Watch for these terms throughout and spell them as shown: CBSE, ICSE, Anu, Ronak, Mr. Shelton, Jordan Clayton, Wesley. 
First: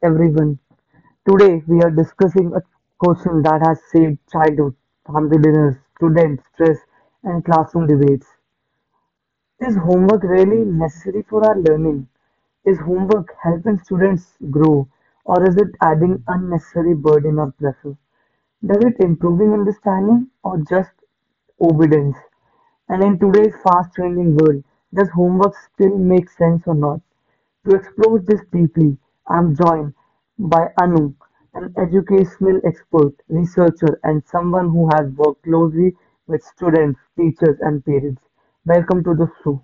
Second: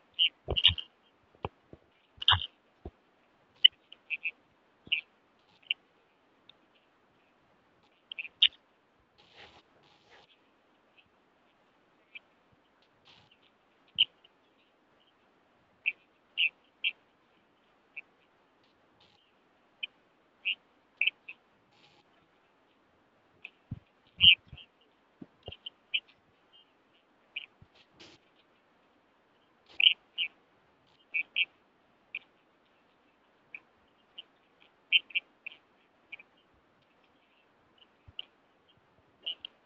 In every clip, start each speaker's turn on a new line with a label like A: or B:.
A: everyone. Today we are discussing a question that has saved childhood, family dinners, student stress, and classroom debates. Is homework really necessary for our learning? Is homework helping students grow, or is it adding unnecessary burden or pressure? Does it improving understanding or just obedience? And in today's fast-changing world, does homework still make sense or not? To explore this deeply, I'm joined by Anu, an educational expert, researcher, and someone who has worked closely with students, teachers, and parents. Welcome to the show.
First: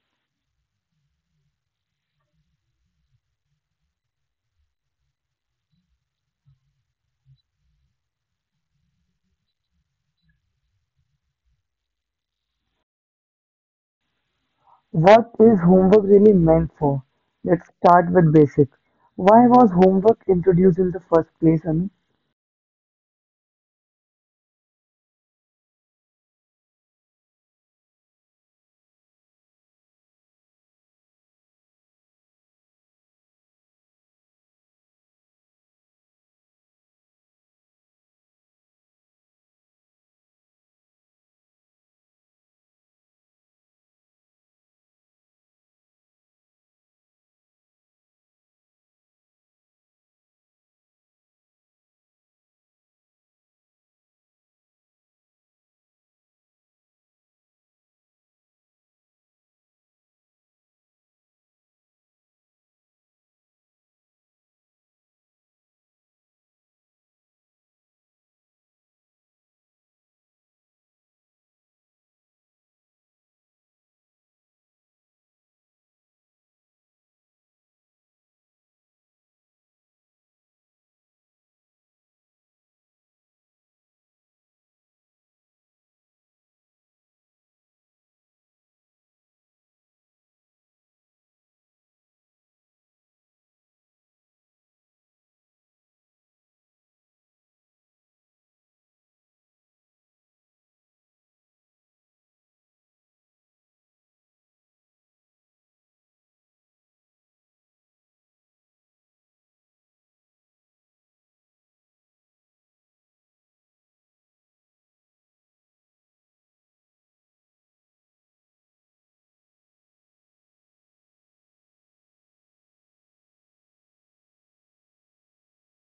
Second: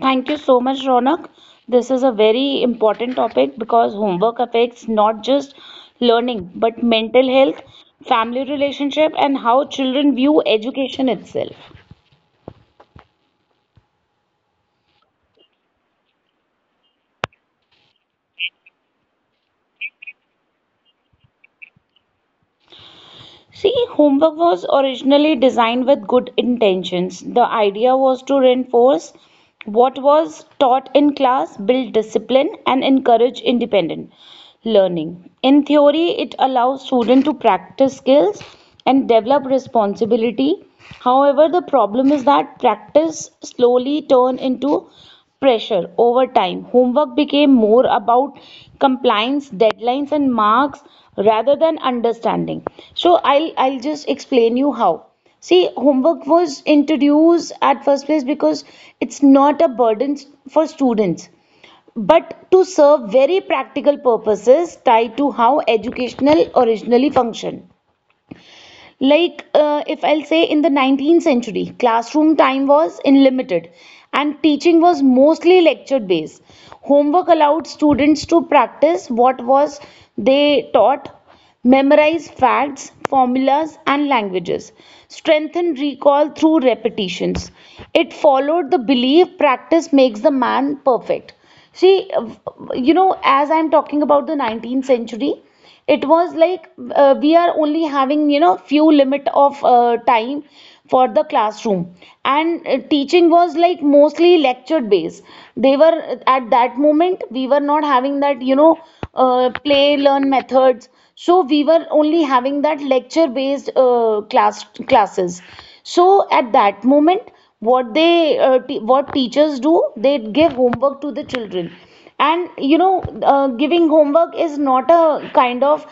B: Thank you so much, Ronak. This is a very important topic because homework affects not just learning but mental health, family relationship, and how children view education itself.
A: What is homework really meant for? Let's start with basics. Why was homework introduced in the first place, Anu?
B: See, homework was originally designed with good intentions. The idea was to reinforce what was taught in class, build discipline, and encourage independent learning. In theory, it allows students to practice skills and develop responsibility. However, the problem is that practice slowly turn into pressure over time. Homework became more about compliance, deadlines, and marks rather than understanding. So I'll just explain you how. See, homework was introduced at first place because it's not a burden for students, but to serve very practical purposes tied to how educational originally functioned like if I'll say, in the 19th century, classroom time was unlimited and teaching was mostly lecture based. Homework allowed students to practice what was they taught, memorize facts, formulas and languages, strengthen recall through repetitions. It followed the belief practice makes the man perfect. See, you know, as I'm talking about the 19th century, it was like, we are only having, you know, few limit of time for the classroom, and teaching was like mostly lecture based. They were, at that moment, we were not having that, you know, play learn methods. So we were only having that lecture based classes. So at that moment, what they what teachers do, they give homework to the children. And you know, giving homework is not a kind of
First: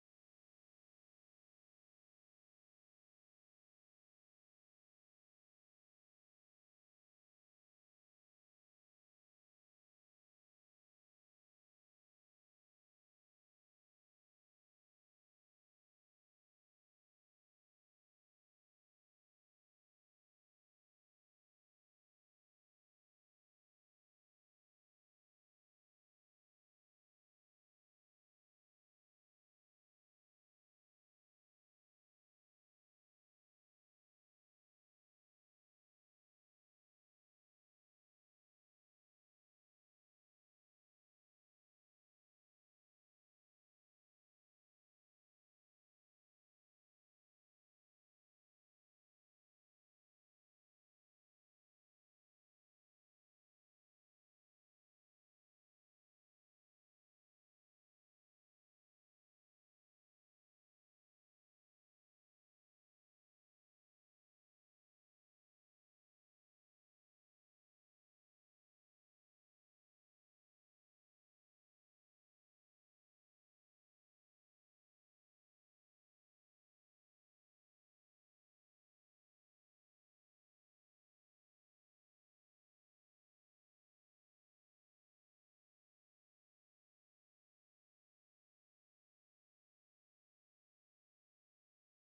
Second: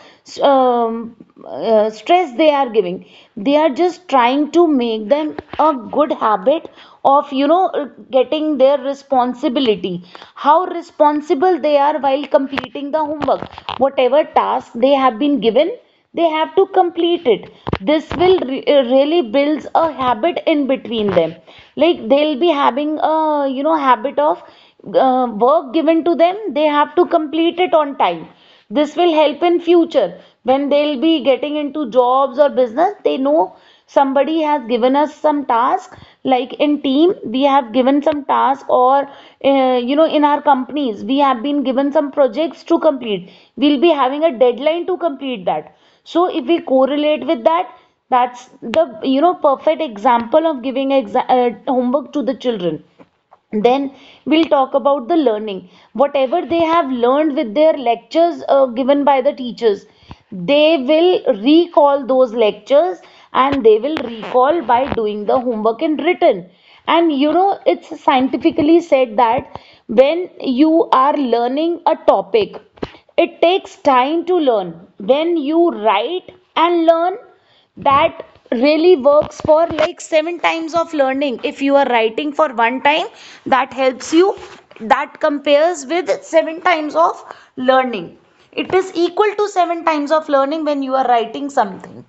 B: um, stress they are giving. They are just trying to make them a good habit of, you know, getting their responsibility. How responsible they are while completing the homework, whatever task they have been given, they have to complete it. This will really builds a habit in between them. Like, they'll be having a, you know, habit of work given to them. They have to complete it on time. This will help in future when they'll be getting into jobs or business. They know somebody has given us some task. Like, in team we have given some task, or you know, in our companies we have been given some projects to complete, we'll be having a deadline to complete that. So if we correlate with that, that's the, you know, perfect example of giving homework to the children. Then we'll talk about the learning, whatever they have learned with their lectures given by the teachers. They will recall those lectures, and they will recall by doing the homework in written. And you know, it's scientifically said that when you are learning a topic, it takes time to learn. When you write and learn, that really works for like seven times of learning. If you are writing for one time, that helps you, that compares with seven times of learning. It is equal to seven times of learning when you are writing something.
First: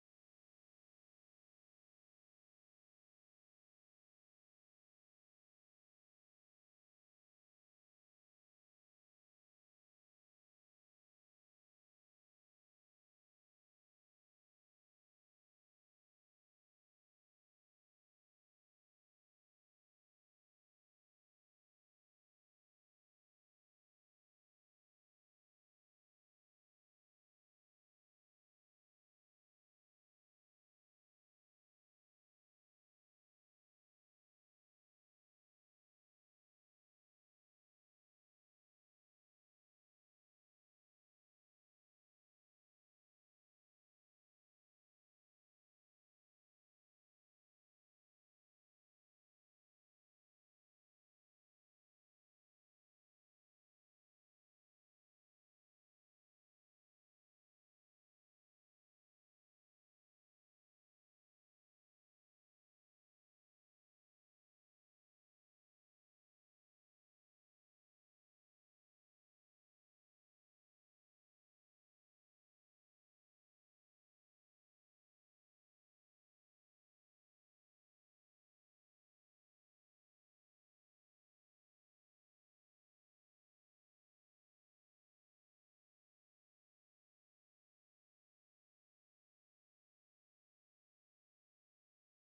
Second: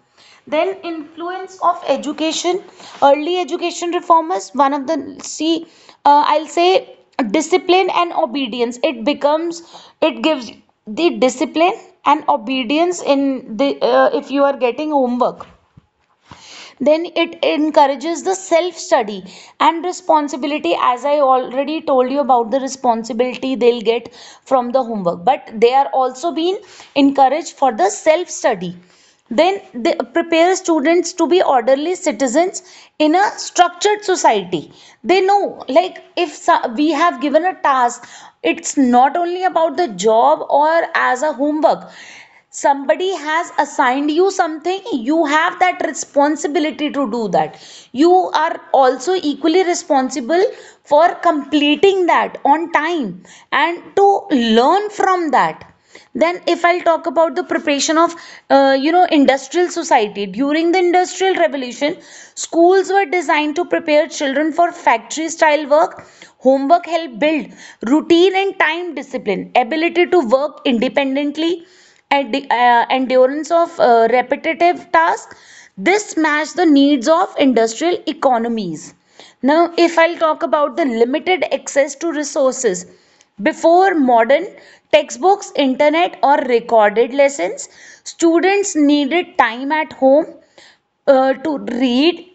B: Then influence of education, early education reformers, one of the, see, I'll say discipline and obedience. It becomes, it gives the discipline and obedience in the, if you are getting homework, then it encourages the self study and responsibility. As I already told you about the responsibility they'll get from the homework, but they are also being encouraged for the self study. Then they prepare students to be orderly citizens in a structured society. They know, like, if we have given a task, it's not only about the job or as a homework. Somebody has assigned you something, you have that responsibility to do that. You are also equally responsible for completing that on time and to learn from that. Then if I'll talk about the preparation of you know, industrial society, during the industrial revolution, schools were designed to prepare children for factory style work. Homework helped build routine and time discipline, ability to work independently, at the endurance of repetitive tasks. This matched the needs of industrial economies. Now, if I'll talk about the limited access to resources, before modern textbooks, internet, or recorded lessons, students needed time at home to read,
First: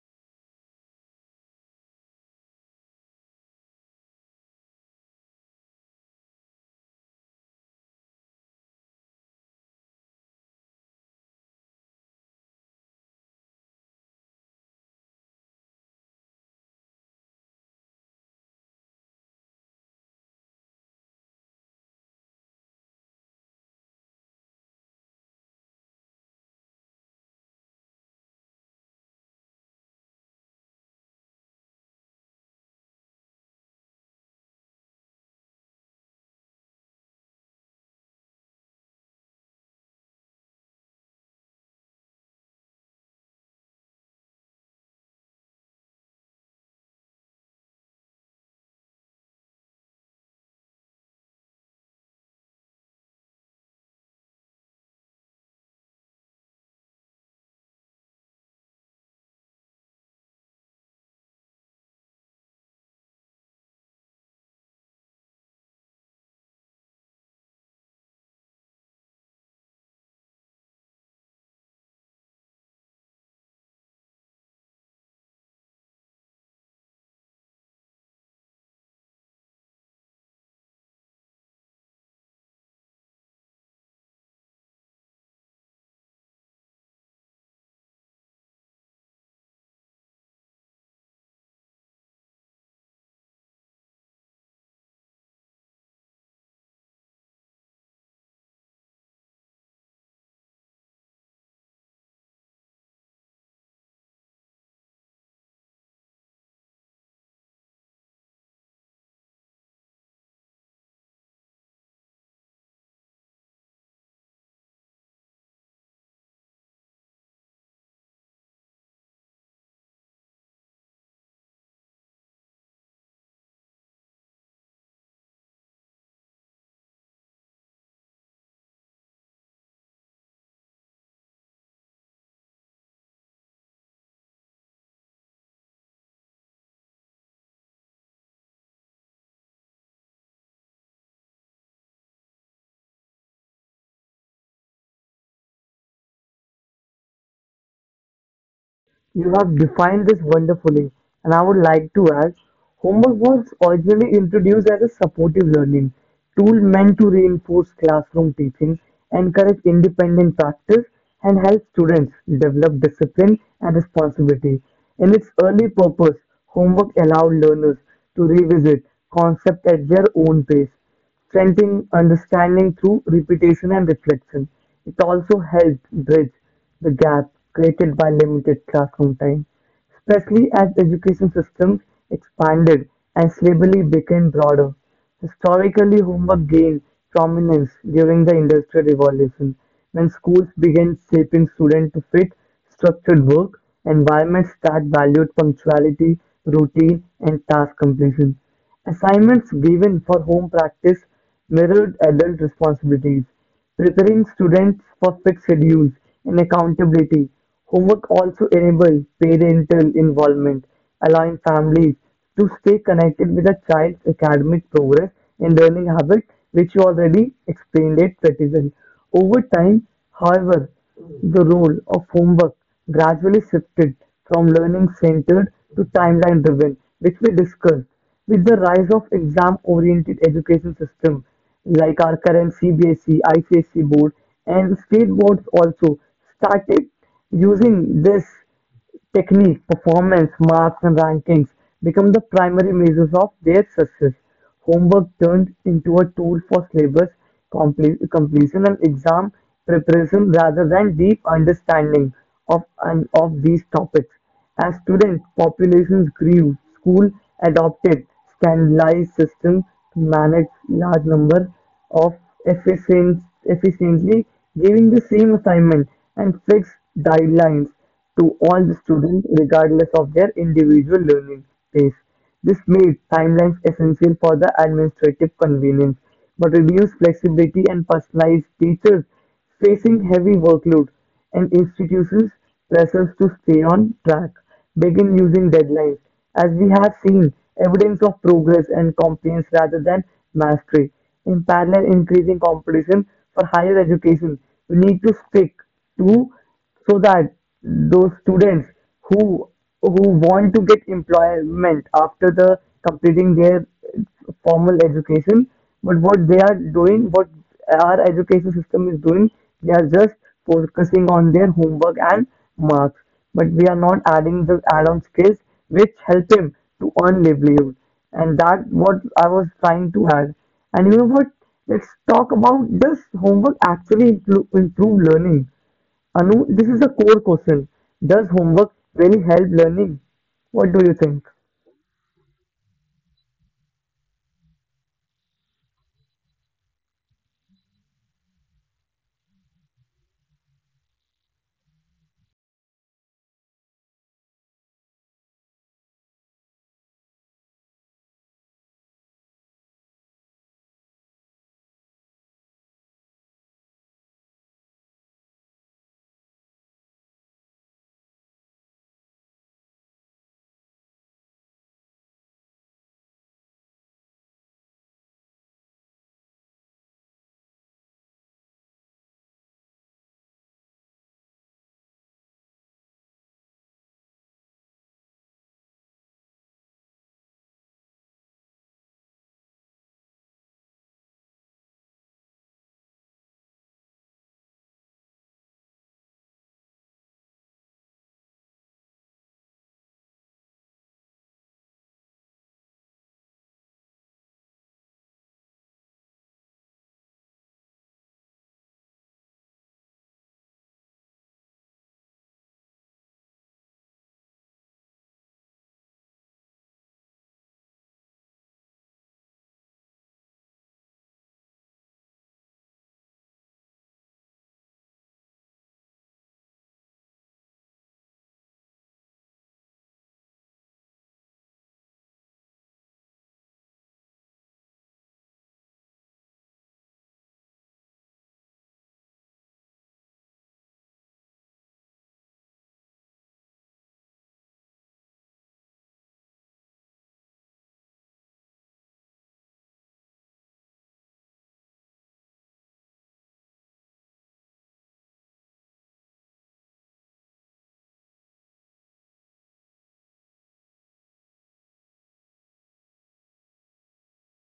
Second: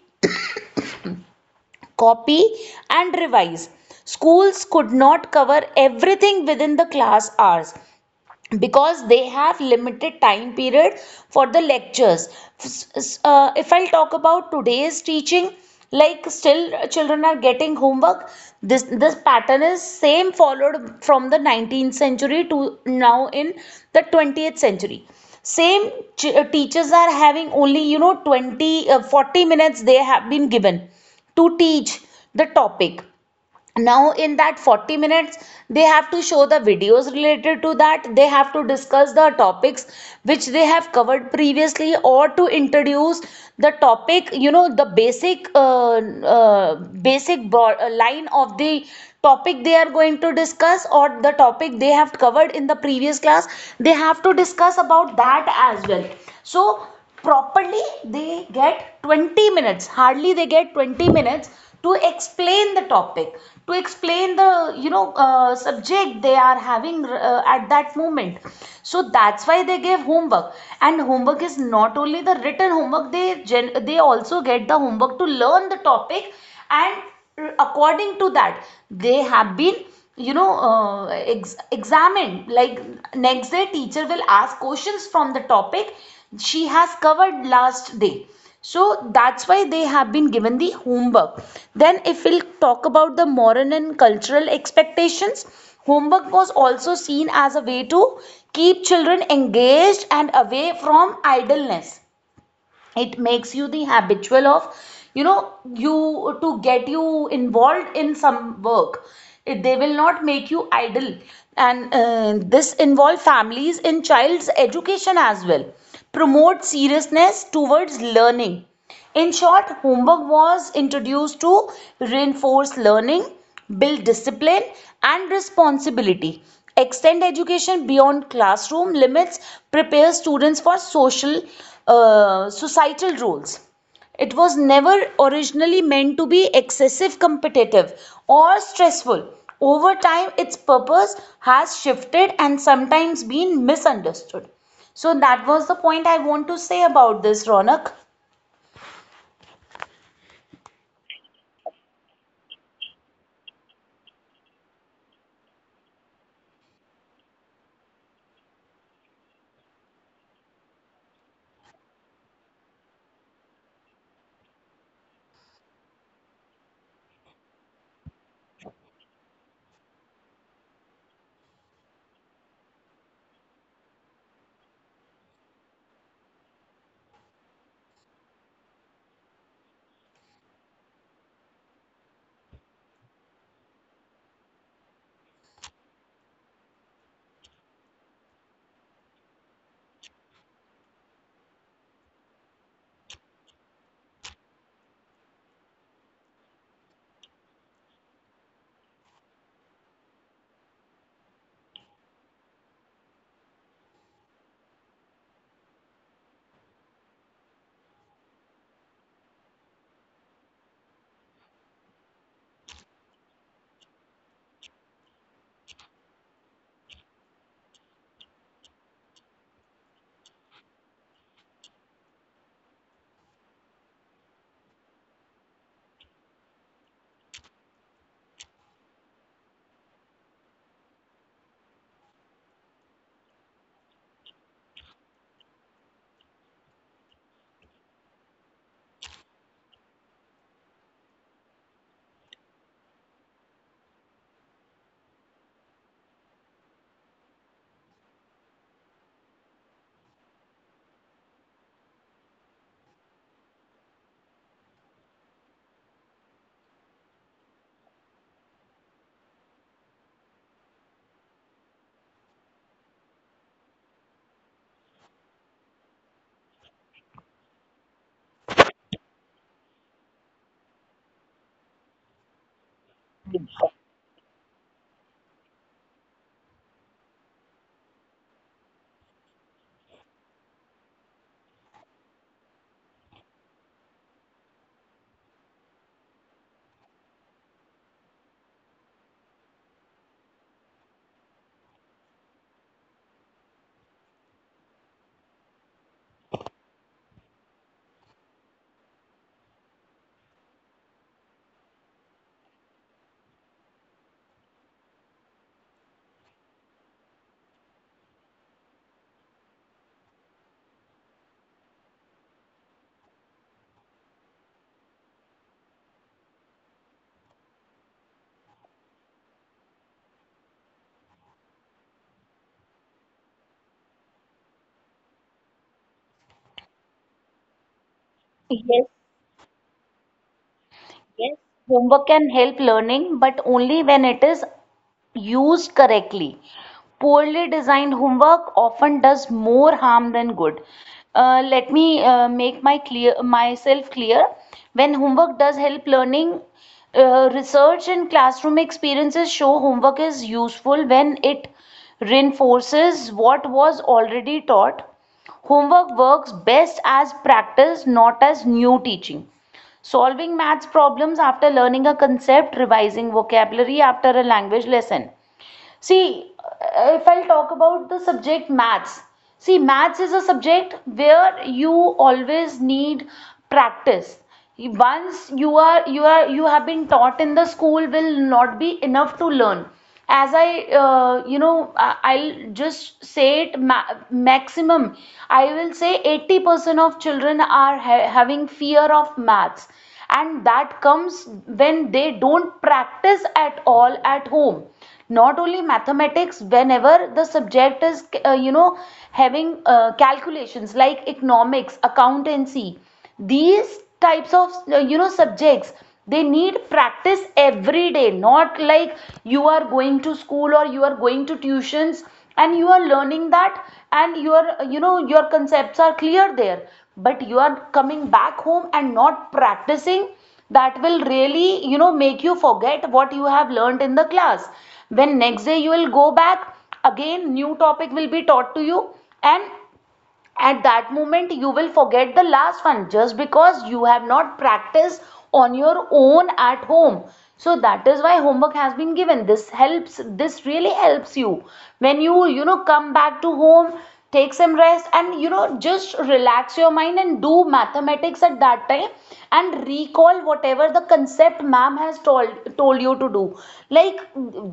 B: copy, and revise. Schools could not cover everything within the class hours because they have limited time period for the lectures. S- if I'll talk about today's teaching, like, still children are getting homework. This pattern is same followed from the 19th century to now. In the 20th century, same, teachers are having only, you know, 20, 40 minutes they have been given to teach the topic. Now in that 40 minutes, they have to show the videos related to that. They have to discuss the topics which they have covered previously, or to introduce the topic, you know, the basic uh, basic line of the topic they are going to discuss, or the topic they have covered in the previous class, they have to discuss about that as well. So properly they get 20 minutes, hardly they get 20 minutes to explain the topic, to explain the, you know, subject they are having at that moment. So that's why they gave homework. And homework is not only the written homework, they they also get the homework to learn the topic. And according to that, they have been, you know, examined. Like, next day teacher will ask questions from the topic she has covered last day. So that's why they have been given the homework. Then if we'll talk about the moral and cultural expectations, homework was also seen as a way to keep children engaged and away from idleness. It makes you the habitual of, you know, you to get you involved in some work. It, they will not make you idle. And this involve families in child's education as well, promote seriousness towards learning. In short, homework was introduced to reinforce learning, build discipline and responsibility, extend education beyond classroom limits, prepare students for social, societal roles. It was never originally meant to be excessive, competitive or stressful. Over time, its purpose has shifted and sometimes been misunderstood. So that was the point I want to say about this, Ronak.
A: You have defined this wonderfully, and I would like to add homework was originally introduced as a supportive learning tool meant to reinforce classroom teaching, encourage independent practice, and help students develop discipline and responsibility. In its early purpose, homework allowed learners to revisit concepts at their own pace, strengthening understanding through repetition and reflection. It also helped bridge the gap created by limited classroom time, especially as education systems expanded and syllabi became broader. Historically, homework gained prominence during the Industrial Revolution, when schools began shaping students to fit structured work environments that valued punctuality, routine, and task completion. Assignments given for home practice mirrored adult responsibilities, preparing students for fixed schedules and accountability. Homework also enabled parental involvement, allowing families to stay connected with a child's academic progress and learning habits, which you already explained it pretty well. Over time, however, the role of homework gradually shifted from learning centered to timeline driven, which we discussed. With the rise of exam-oriented education systems like our current CBSE, ICSE board, and state boards also started using this technique, performance, marks, and rankings become the primary measures of their success. Homework turned into a tool for syllabus completion and exam preparation rather than deep understanding of, and of these topics. As student populations grew, school adopted standardized systems to manage large number of efficiently giving the same assignment and fixed guidelines to all the students regardless of their individual learning pace. This made timelines essential for the administrative convenience, but reduced flexibility and personalized teachers facing heavy workload and institutions pressures to stay on track begin using deadlines, as we have seen evidence of progress and compliance rather than mastery. In parallel, increasing competition for higher education, we need to stick to, so that those students who who want to get employment after the completing their formal education, but what they are doing, what our education system is doing, they are just focusing on their homework and marks, but we are not adding the add-on skills which help him to earn livelihood. And that what I was trying to add. And you know what? Let's talk about, does homework actually improve learning? Anu, this is a core question. Does homework
B: Yes.
A: really help learning? What do you think?
B: Yes, homework can help learning, but only when it is used correctly. Poorly designed homework often does more harm than good. Let me make my clear myself clear. When homework does help learning, research and classroom experiences show homework is useful when it reinforces what was already taught. Homework works best as practice, not as new teaching, solving maths problems after learning a concept, revising vocabulary after a language lesson. See, if I'll talk about the subject maths, see, maths is a subject where you always need practice. Once you have been taught in the school will not be enough to learn. As I, you know, I'll just say it maximum. I will say 80% of children are having fear of maths, and that comes when they don't practice at all at home. Not only mathematics, whenever the subject is, you know, having calculations, like economics, accountancy, these types of, you know, subjects, they need practice every day. Not like you are going to school, or you are going to tuitions and you are learning that, and your, you know, your concepts are clear there, but you are coming back home and not practicing. That will really, you know, make you forget what you have learned in the class. When next day you will go back, again new topic will be taught to you, and at that moment you will forget the last one, just because you have not practiced on your own at home. So that is why homework has been given. This helps, this really helps you when you know, come back to home, take some rest, and you know, just relax your mind and do mathematics at that time, and recall whatever the concept ma'am has told you to do. Like,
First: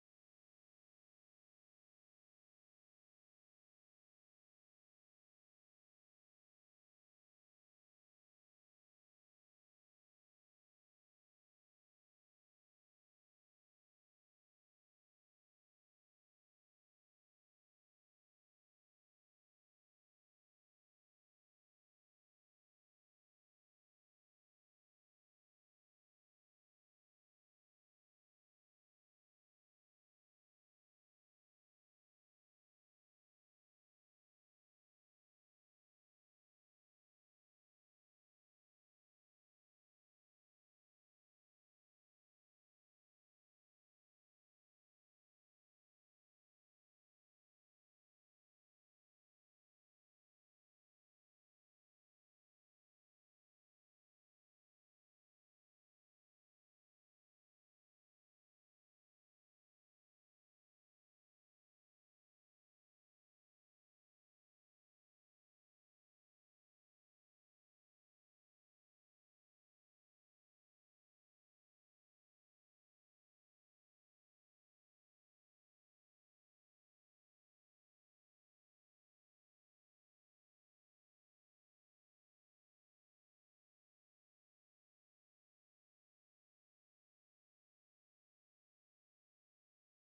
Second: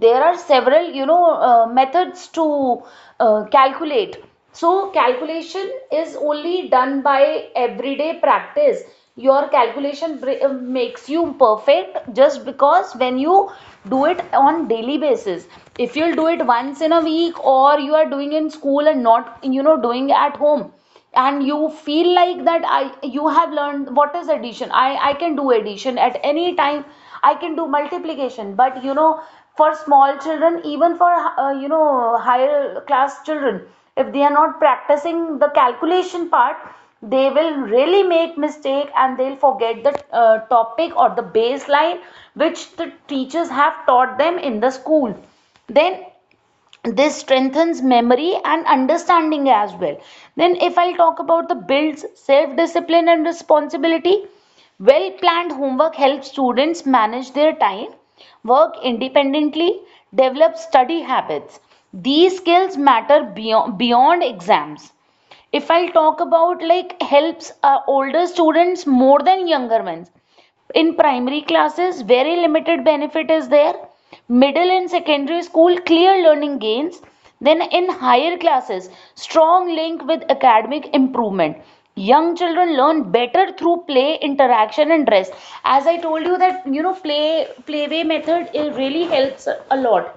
B: there are several, you know, methods to calculate. So calculation is only done by everyday practice. Your calculation makes you perfect just because when you do it on daily basis. If you'll do it once in a week, or you are doing in school and not doing at home, and you feel like that I you have learned what is addition. I can do addition at any time, I can do multiplication, but for small children, even for higher class children, if they are not practicing the calculation part, they will really make mistake, and they'll forget the topic or the baseline which the teachers have taught them in the school. Then this strengthens memory and understanding as well. Then if I'll talk about the builds self discipline and responsibility, well planned homework helps students manage their time, work independently, develop study habits. These skills matter beyond exams. If I'll talk about, like, helps older students more than younger ones. In primary classes, very limited benefit is there. Middle and secondary school, clear learning gains. Then in higher classes, strong link with academic improvement. Young children learn better through play, interaction and rest. As I told you, that play way method, it really helps a lot.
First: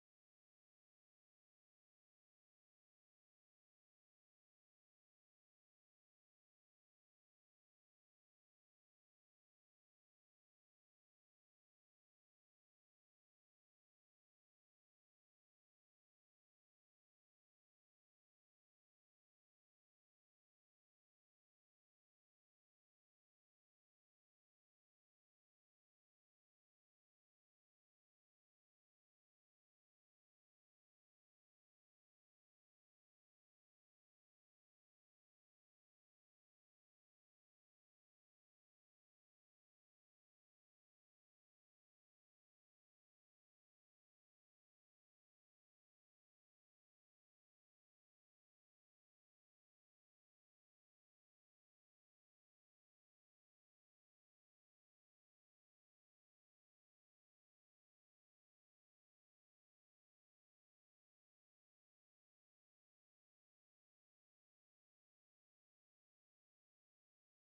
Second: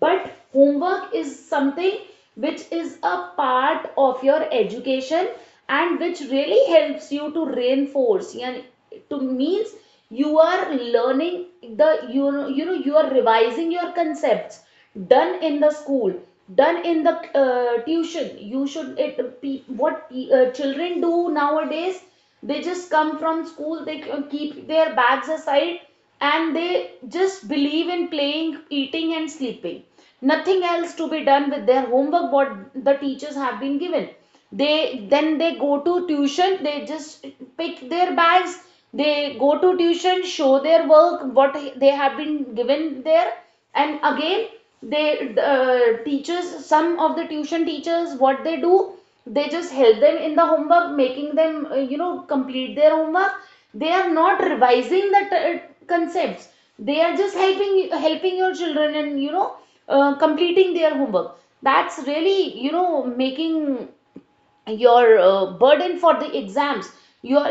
B: But homework is something which is a part of your education, and which really helps you to reinforce and to means you are learning the you are revising your concepts done in the school, done in the tuition, you should it. What children do nowadays, they just come from school, they keep their bags aside, and they just believe in playing, eating, and sleeping. Nothing else to be done with their homework, what the teachers have been given. They go to tuition, they just pick their bags, they go to tuition, show their work what they have been given there, and again they teachers, some of the tuition teachers, what they do, they just help them in the homework, making them complete their homework. They are not revising the concepts, they are just helping your children, and completing their homework. That's really you know making your burden for the exams your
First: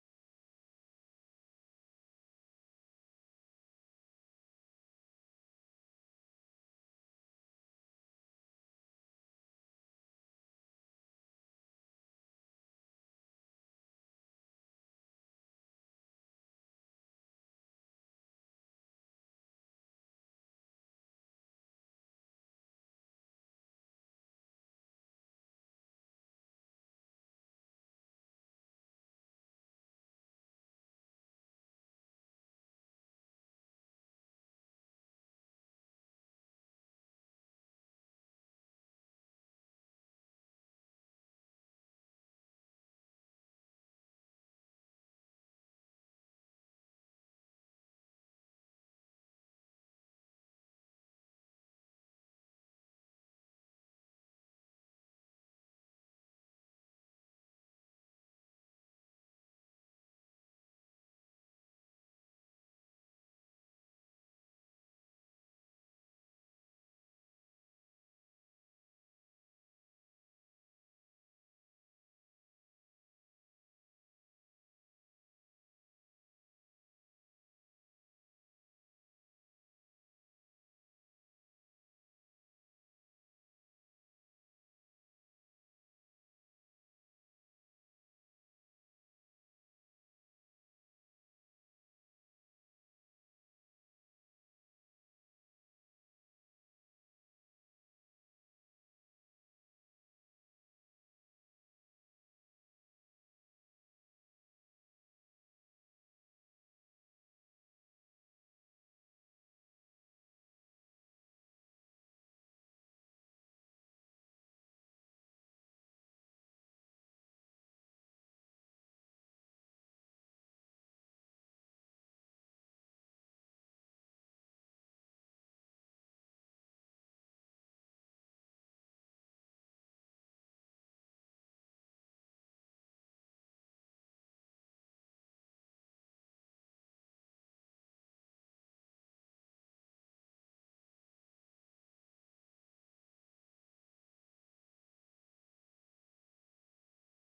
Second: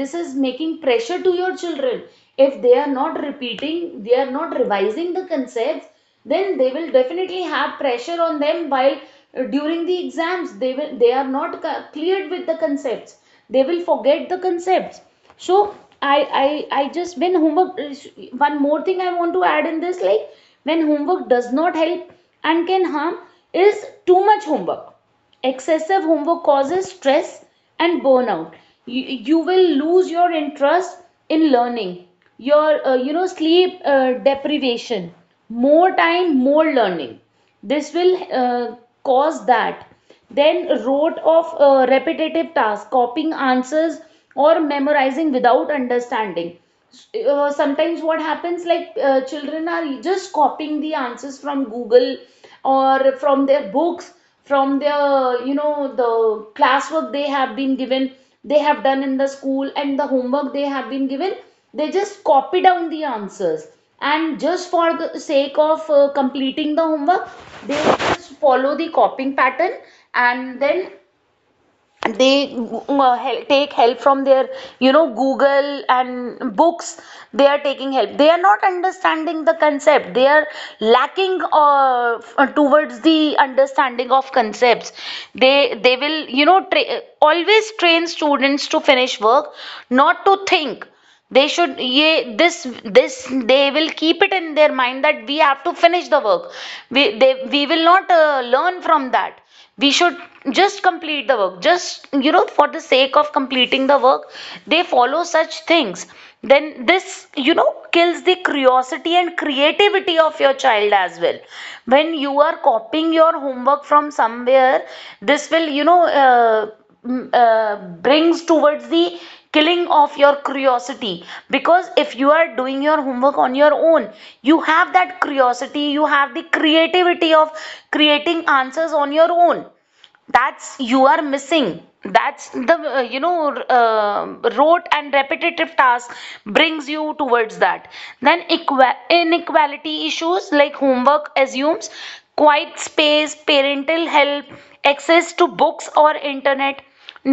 B: This is making pressure to your children. If they are not repeating, they are not revising the concepts, then they will definitely have pressure on them, while during the exams, they are not cleared with the concepts, they will forget the concepts. So I I I just when homework one more thing I want to add in this, like, when homework does not help and can harm is too much homework. Excessive homework causes stress and burnout. You will lose your interest in learning, your sleep deprivation. More time, more learning, this will cause that. Then rote of repetitive tasks, copying answers or memorizing without understanding. Sometimes what happens, like, children are just copying the answers from google, or from their books, from their the classwork they have been given, they have done in the school, and the homework they have been given, they just copy down the answers. And just for the sake of completing the homework, they just follow the copying pattern. And then they take help from their google and books. They are taking help, they are not understanding the concept, they are lacking uh, towards the understanding of concepts. They will always train students to finish work, not to think. They should ye this this, they will keep it in their mind that we have to finish the work. We will not learn from that. We should just complete the work, just for the sake of completing the work, they follow such things. Then this kills the curiosity and creativity of your child as well. When you are copying your homework from somewhere, this will mm, uh, brings towards the killing of your curiosity. Because if you are doing your homework on your own, you have that curiosity, you have the creativity of creating answers on your own, that's you are missing. That's the rote and repetitive task brings you towards that. Then inequality issues, like homework assumes quiet space, parental help, access to books or internet.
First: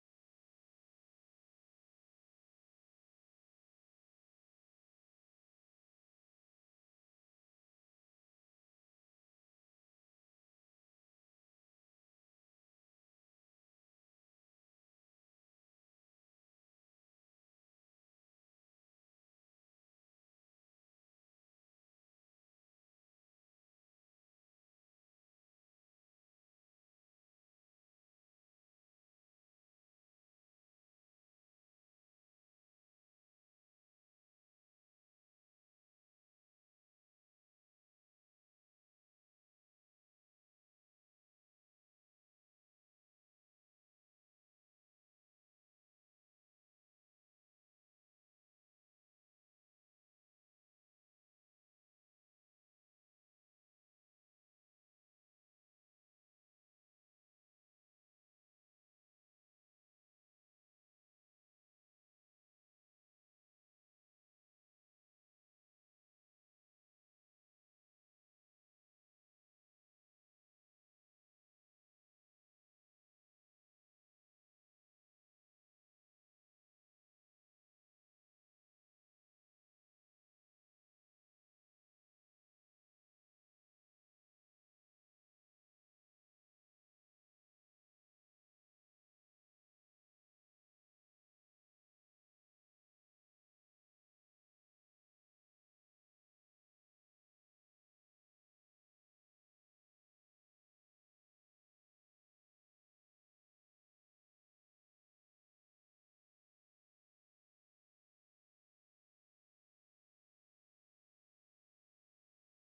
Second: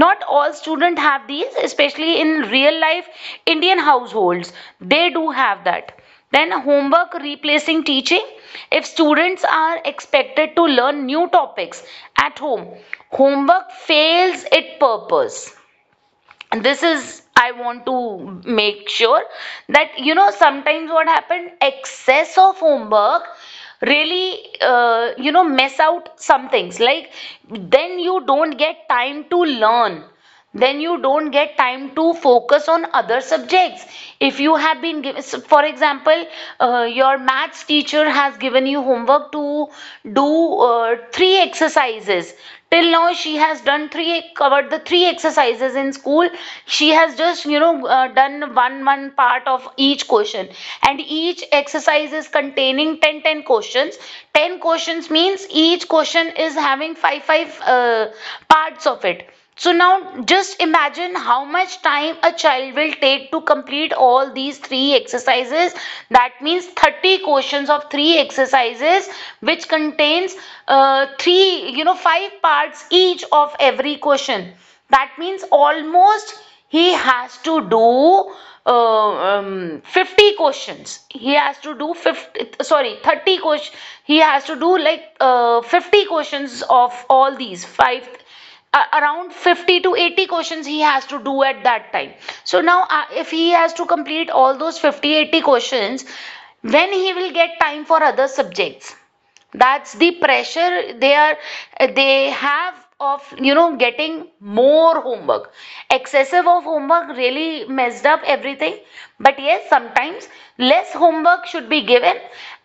B: Not all students have these, especially in real life Indian households, they do have that. Then homework replacing teaching, if students are expected to learn new topics at home, homework fails its purpose. This is, I want to make sure that sometimes what happened, excess of homework really mess out some things, like, then you don't get time to learn, then you don't get time to focus on other subjects. If you have been given, for example, your maths teacher has given you homework to do three exercises. Till now she has done three covered the three exercises in school. She has just done one one part of each question, and each exercise is containing 10 10 questions. 10 questions means each question is having five five parts of it. So now just imagine how much time a child will take to complete all these three exercises. That means 30 questions of three exercises, which contains three, five parts each of every question. That means almost he has to do 50 questions. He has to do 50, sorry, 30 questions. He has to do like 50 questions of all these five, around 50 to 80 questions he has to do at that time. So now, if he has to complete all those 50 80 questions, when he will get time for other subjects? That's the pressure they have of, getting more homework. Excessive of homework really messed up everything. But yes, sometimes less homework should be given,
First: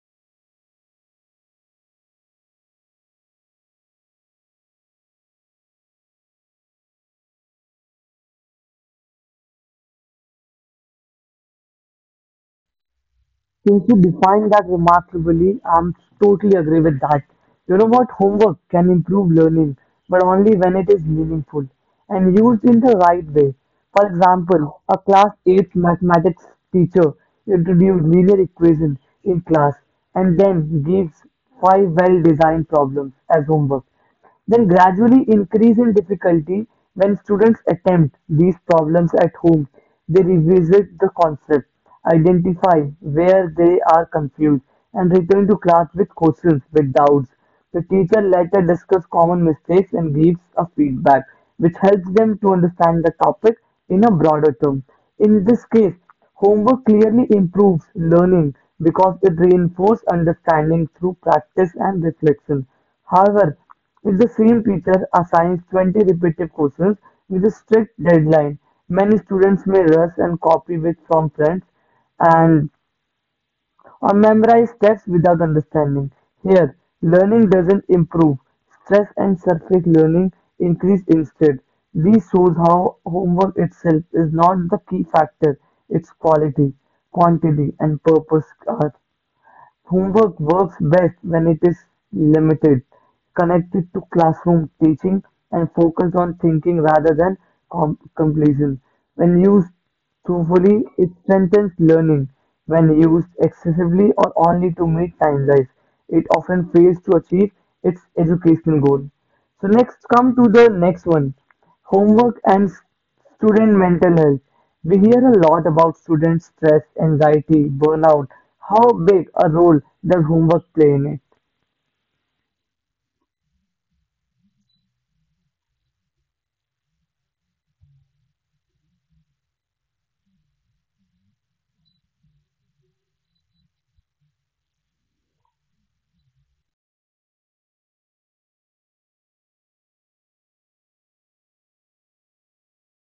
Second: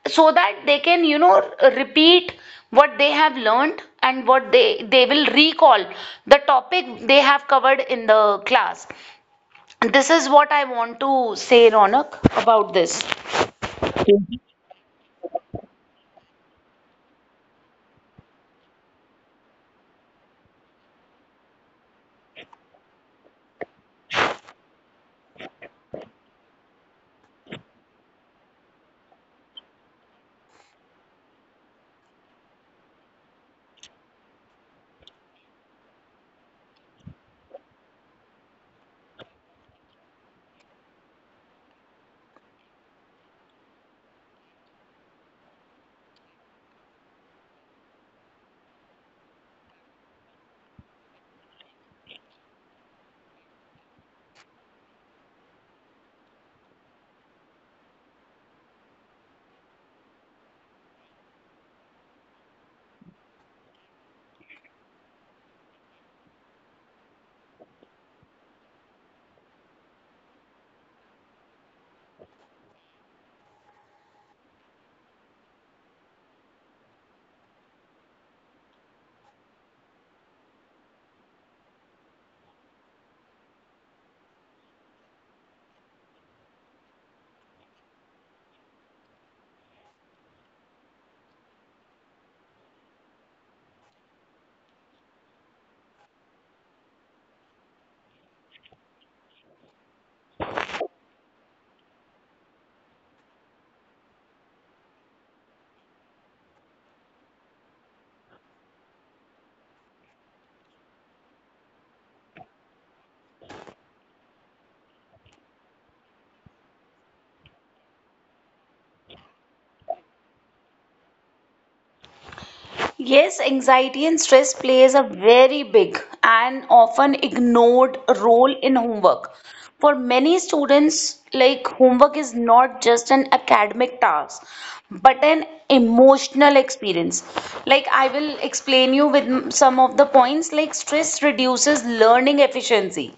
B: so that they can repeat what they have learned, and what they will recall the topic they have covered in the class. This is what I want to say, Ronak, about this.
A: Since you defined that remarkably, I'm totally agree with that. You know what? Homework can improve learning, but only when it is meaningful and used in the right way. For example, a class 8 mathematics teacher introduced linear equations in class and then gives five well-designed problems as homework, then gradually increase in difficulty. When students attempt these problems at home, they revisit the concept, identify where they are confused, and return to class with questions, with doubts. The teacher later discusses common mistakes and gives a feedback, which helps them to understand the topic in a broader term. In this case, homework clearly improves learning because it reinforces understanding through practice and reflection. However, if the same teacher assigns 20 repetitive questions with a strict deadline, many students may rush and copy bits from friends and or memorize text without understanding. Here, learning doesn't improve. Stress and surface learning increase instead. This shows how homework itself is not the key factor, its quality, quantity, and purpose are. Homework works best when it is limited, connected to classroom teaching, and focused on thinking rather than completion. When used truthfully, it strengthens learning. When used excessively or only to meet timelines, it often fails to achieve its educational goal. So next, come to the next one, homework and student mental health. We hear a lot about student stress, anxiety, burnout, how big a role their homework play in it.
B: Yes, anxiety and stress plays a very big and often ignored role in homework. For many students, like, homework is not just an academic task, but an emotional experience. Like, I will explain you with some of the points, like, stress reduces learning efficiency.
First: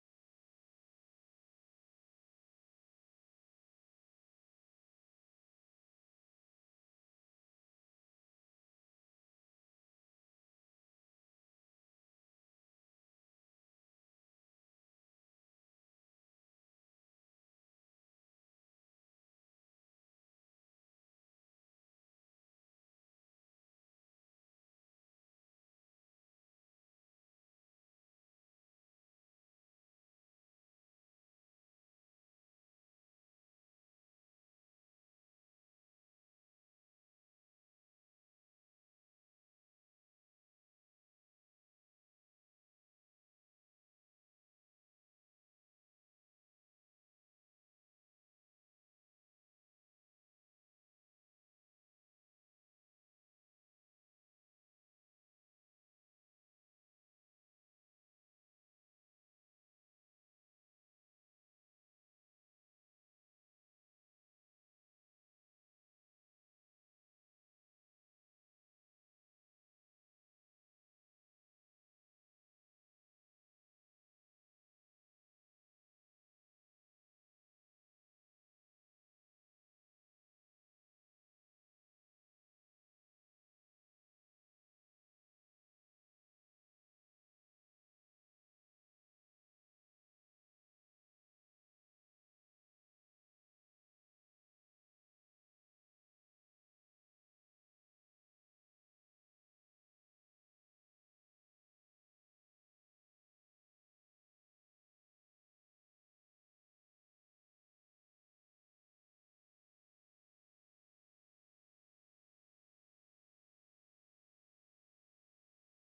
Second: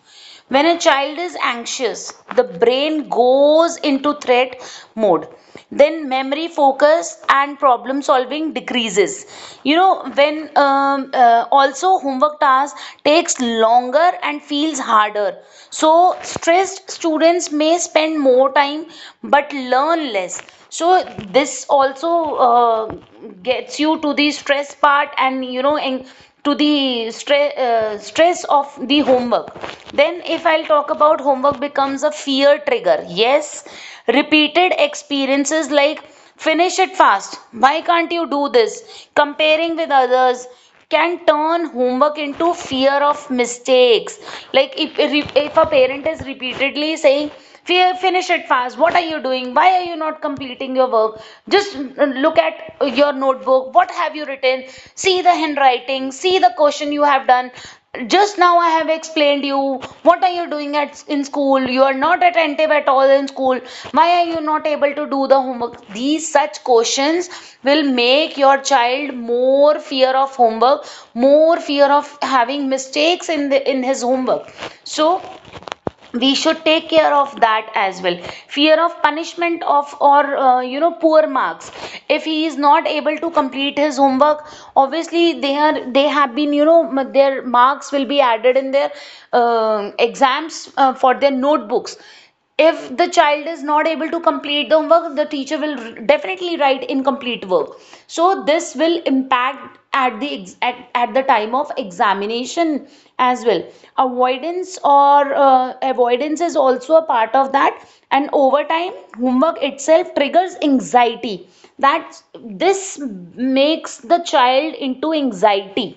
B: When a child is anxious, the brain goes into threat mode. Then memory, focus and problem solving decreases. You know, when also homework task takes longer and feels harder. So stressed students may spend more time but learn less. So this also gets you to the stress part, and and to the stress of the homework. Then if I'll talk about homework becomes a fear trigger, yes, repeated experiences like finish it fast, why can't you do this, comparing with others, can turn homework into fear of mistakes. Like, if a parent is repeatedly saying, finish it fast. What are you doing? Why are you not completing your work? Just look at your notebook. What have you written? See the handwriting. See the question you have done. Just now I have explained you. What are you doing at in school? You are not attentive at all in school. Why are you not able to do the homework? These such questions will make your child more fear of homework, more fear of having mistakes in the in his homework. So we should take care of that as well. Fear of punishment of, or poor marks. If he is not able to complete his homework, obviously they have been, their marks will be added in their exams, for their notebooks. If the child is not able to complete the homework, the teacher will definitely write incomplete work. So this will impact at the at the time of examination as well. Avoidance, or avoidance is also a part of that. And over time, homework itself triggers anxiety, that this makes the child into anxiety.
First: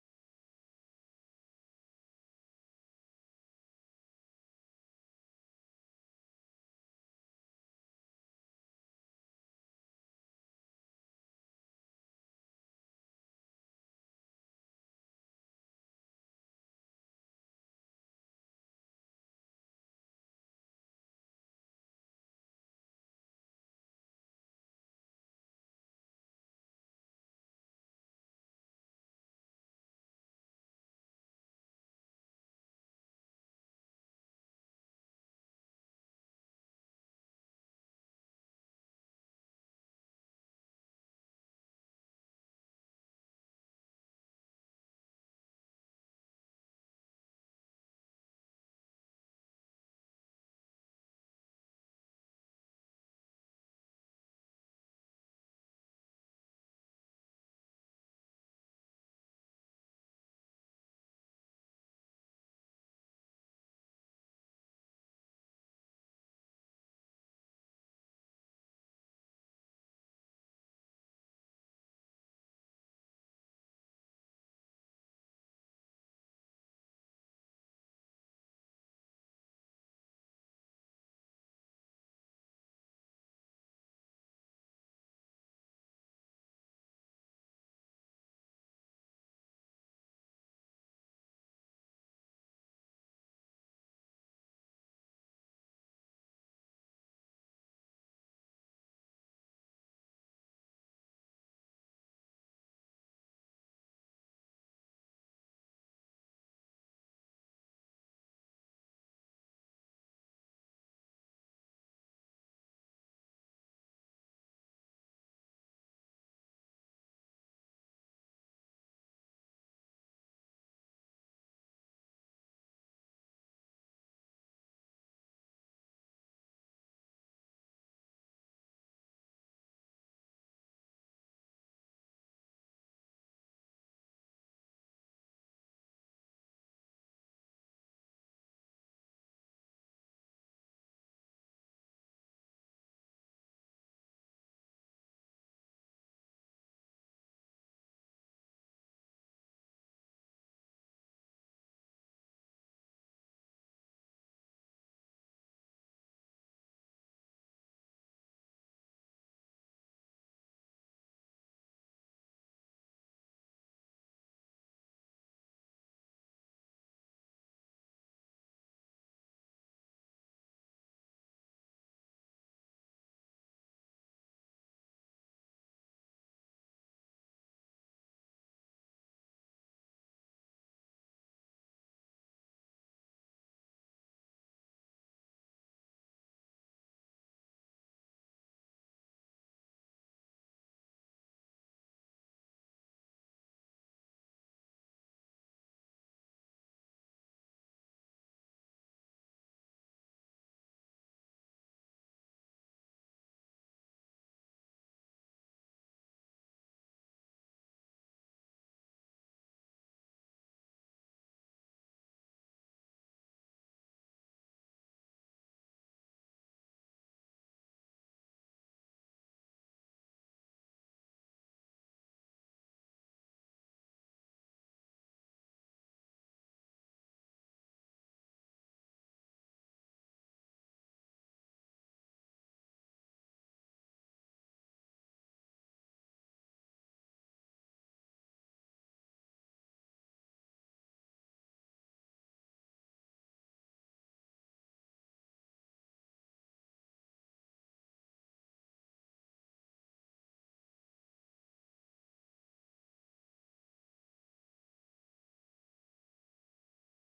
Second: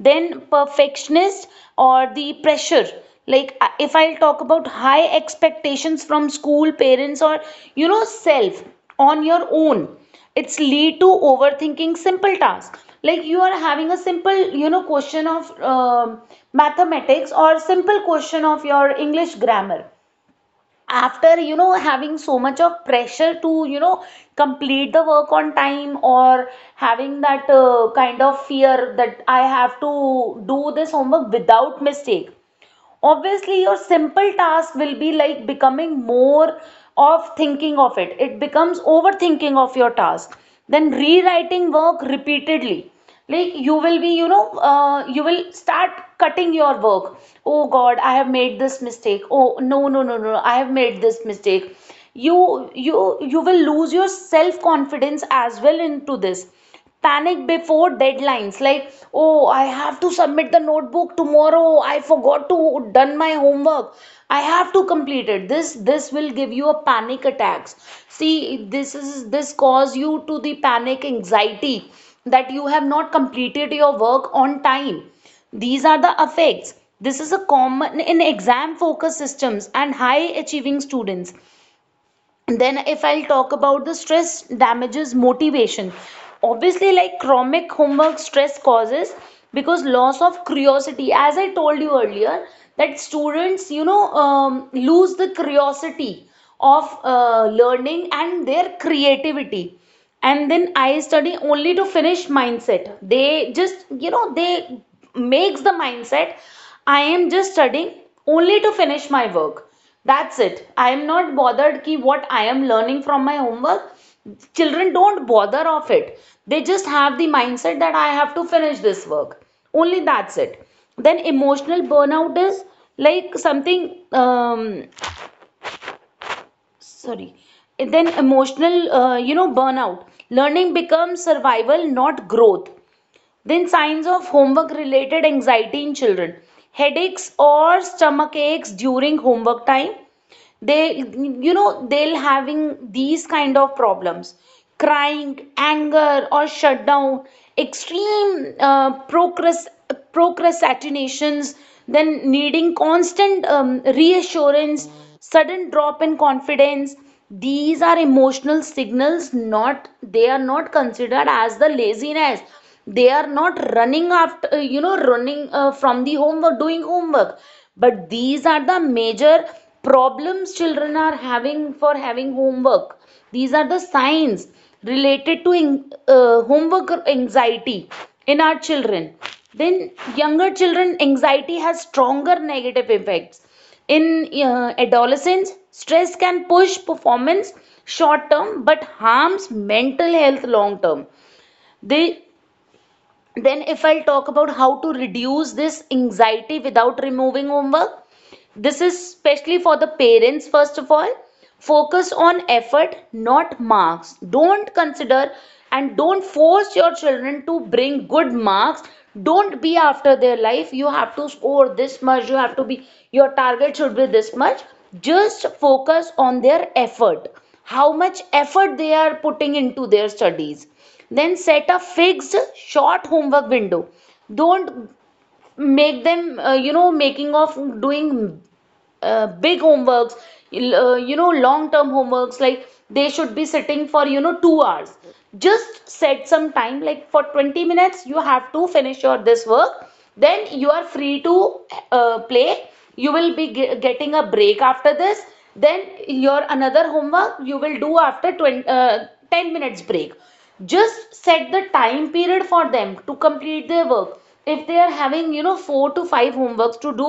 B: Then perfectionist or the pressure, like, if I'll talk about high expectations from school, parents, or self on your own, it's lead to overthinking simple tasks. Like, you are having a simple, question of mathematics, or simple question of your English grammar. After having so much of pressure to complete the work on time, or having that kind of fear that I have to do this homework without mistake. Obviously, your simple task will be like becoming more of thinking of it, becomes overthinking of your task. Then rewriting work repeatedly, like, you will be you will start cutting your work. Oh god, I have made this mistake. Oh, no, no, no, no, I have made this mistake. You you you will lose your self confidence as well into this. Panic before deadlines, like, oh, I have to submit the notebook tomorrow, I forgot to done my homework, I have to complete it. This will give you a panic attacks. See, this cause you to the panic anxiety, that you have not completed your work on time. These are the effects. This is a common in exam focus systems and high achieving students. Then if I'll talk about the stress damages motivation, obviously, like, chronic homework stress causes, because, loss of curiosity. As I told you earlier, that students Lose the curiosity of learning and their creativity. And then I study only to finish mindset they just you know they makes the mindset, I am just studying only to finish my work. That's it. I am not bothered ki what I am learning from my homework. Children don't bother of it. They just have the mindset that I have to finish this work. Only that's it. Then emotional burnout is like something sorry. Then emotional you know burnout. Learning becomes survival, not growth. Then signs of homework related anxiety in children. Headaches or stomach aches during homework time, they'll having these kind of problems, crying, anger or shutdown, extreme procrastinations, then needing constant reassurance, sudden drop in confidence. These are emotional signals, not they are not considered as the laziness. They are not running after uh, running from the homework doing homework. But these are the major problems children are having for having homework. These are the signs related to homework anxiety in our children. Then younger children anxiety has stronger negative effects. In adolescence, stress can push performance short term but harms mental health long term. They then if I'll talk about how to reduce this anxiety without removing homework, this is especially for the parents, first of all. Focus on effort, not marks. Don't consider and don't force your children to bring good marks. Don't be after their life. You have to score this much. You have to be, your target should be this much. Just focus on their effort, how much effort they are putting into their studies. Then set a fixed short homework window. Don't make them, you know, making of doing big homeworks, you know, long-term homeworks, like they should be sitting for, you know, 2 hours. Just set some time, like for 20 minutes, you have to finish your this work. Then you are free to play. You will be getting a break after this. Then your another homework you will do after 20, 10 minutes break. Just set the time period for them to complete their work. If they are having, you know, four to five homeworks to do,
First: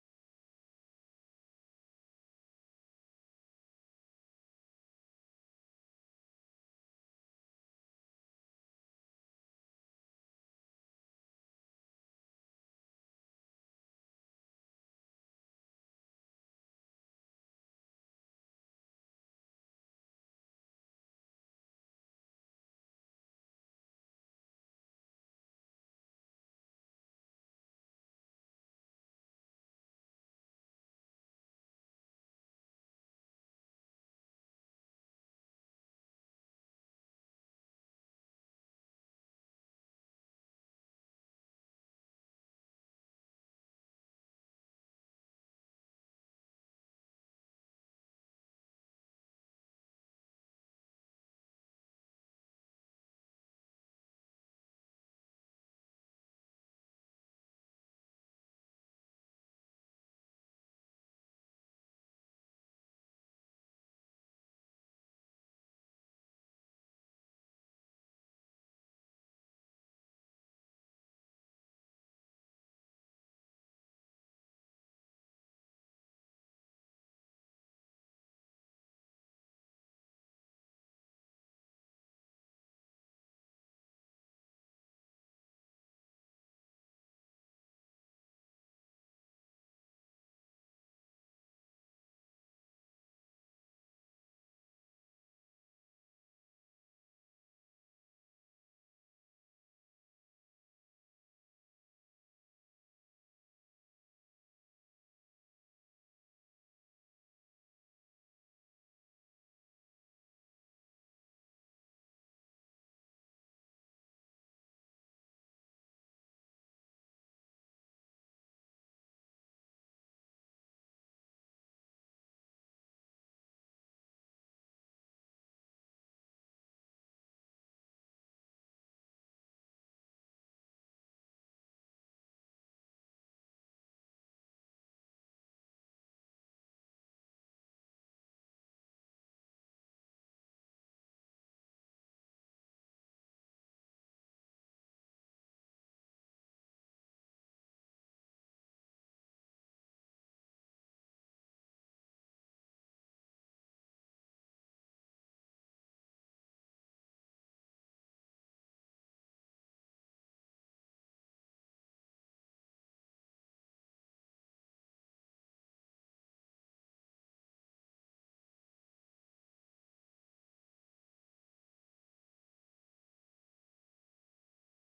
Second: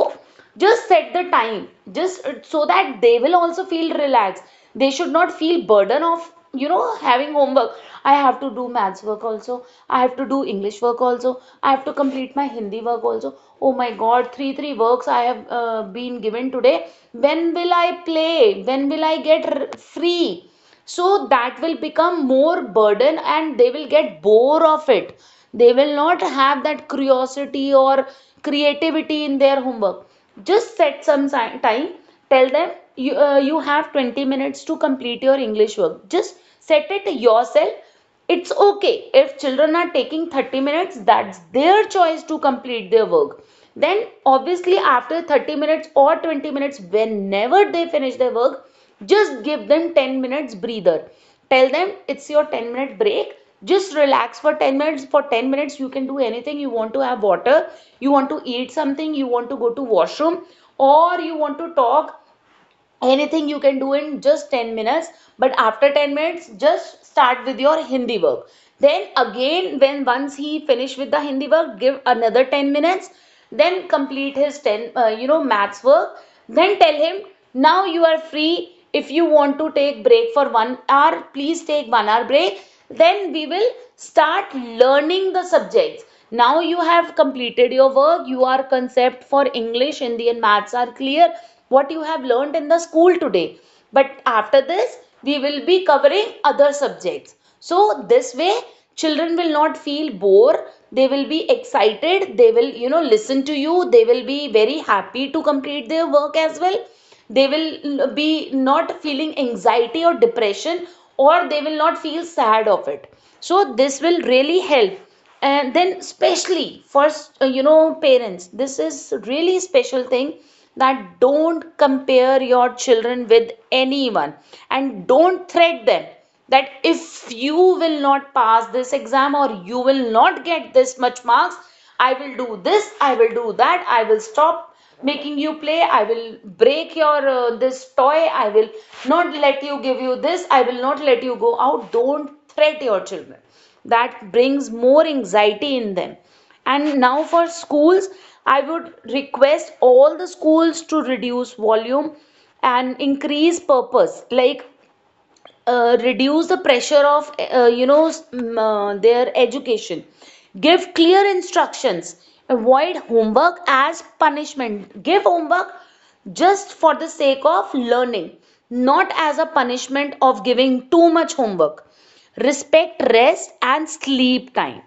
B: just set the time, just so that they will also feel relaxed. They should not feel burden of, you know, having homework. I have to do maths work also, I have to do english work also, I have to complete my hindi work also. Oh my god, three three works I have been given today. When will I play, when will I get free? So that will become more burden and they will get bored of it. They will not have that curiosity or creativity in their homework. Just set some time. Tell them you have 20 minutes to complete your english work. Just set it yourself. It's okay if children are taking 30 minutes, that's their choice to complete their work. Then, obviously, after 30 minutes or 20 minutes, whenever they finish their work, just give them 10 minutes breather. Tell them it's your 10-minute break. Just relax for 10 minutes. For 10 minutes, you can do anything. You want to have water, you want to eat something, you want to go to washroom, or you want to talk, anything you can do in just 10 minutes. But after 10 minutes, just start with your hindi work. Then again, when once he finish with the hindi work, give another 10 minutes, then complete his 10 you know maths work. Then tell him now you are free. If you want to take break for 1 hour, please take 1 hour break. Then we will start learning the subjects. Now you have completed your work, your concept for english, hindi and maths are clear, what you have learned in the school today. But after this we will be covering other subjects. So this way children will not feel bored. They will be excited, they will, you know, listen to you, they will be very happy to complete their work as well. They will be not feeling anxiety or depression, or they will not feel sad of it. So this will really help. And then especially for you know parents, this is really special thing, that don't compare your children with anyone, and don't threat them that if you will not pass this exam or you will not get this much marks, I will do this, I will do that, I will stop making you play, I will break your this toy, I will not let you give you this, I will not let you go out. Don't threat your children, that brings more anxiety in them. And now for schools, I would request all the schools to reduce volume and increase purpose. Like reduce the pressure of their education. Give clear instructions, avoid homework as punishment, give homework just for the sake of learning, not as a punishment of giving too much homework. Respect rest and sleep time.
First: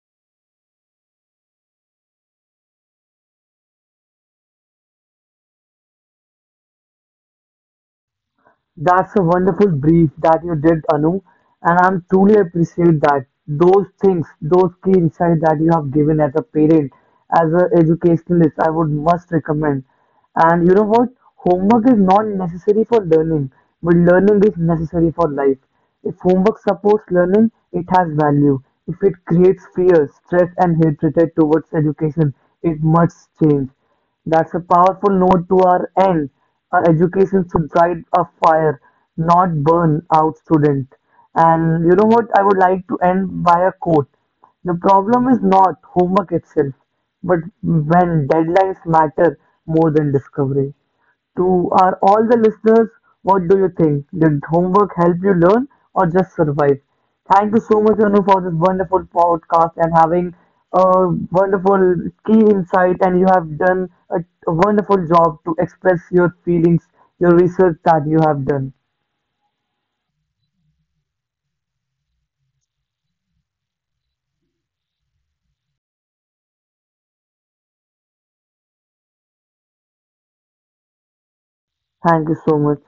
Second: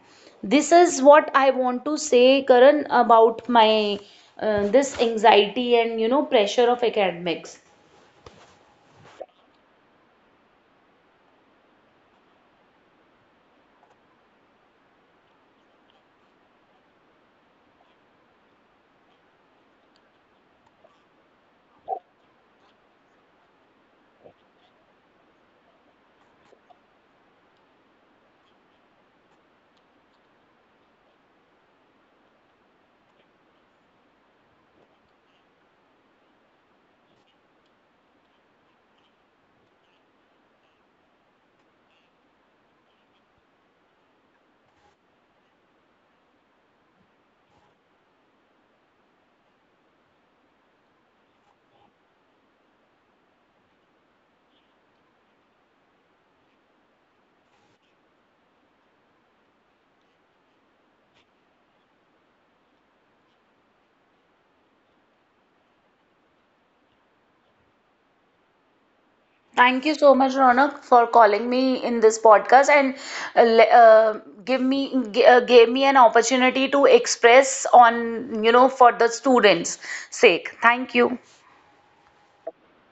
B: This is what I want to say, Karan, about my this anxiety and, you know, pressure of academics.
A: That's a wonderful brief that you did, Anu, and I'm truly appreciate that. Those things, those key insights that you have given as a parent, as an educationalist, I would must recommend. And you know what? Homework is not necessary for learning, but learning is necessary for life. If homework supports learning, it has value. If it creates fear, stress, and hatred towards education, it must change. That's a powerful note to our end. Our education should light a fire, not burn out student. And you know what? I would like to end by a quote. The problem is not homework itself, but when deadlines matter more than discovery. To our all the listeners, what do you think? Did homework help you learn or just survive? Thank you so much, Anu, for this wonderful podcast and having a wonderful key insight. And you have done a wonderful job to express your feelings, your research that you have done.
B: Thank you so much, Ronak, for calling me in this podcast and uh, le- uh, give me gave me an opportunity to express on, you know, for the students' sake. Thank you.
A: Thank you so much.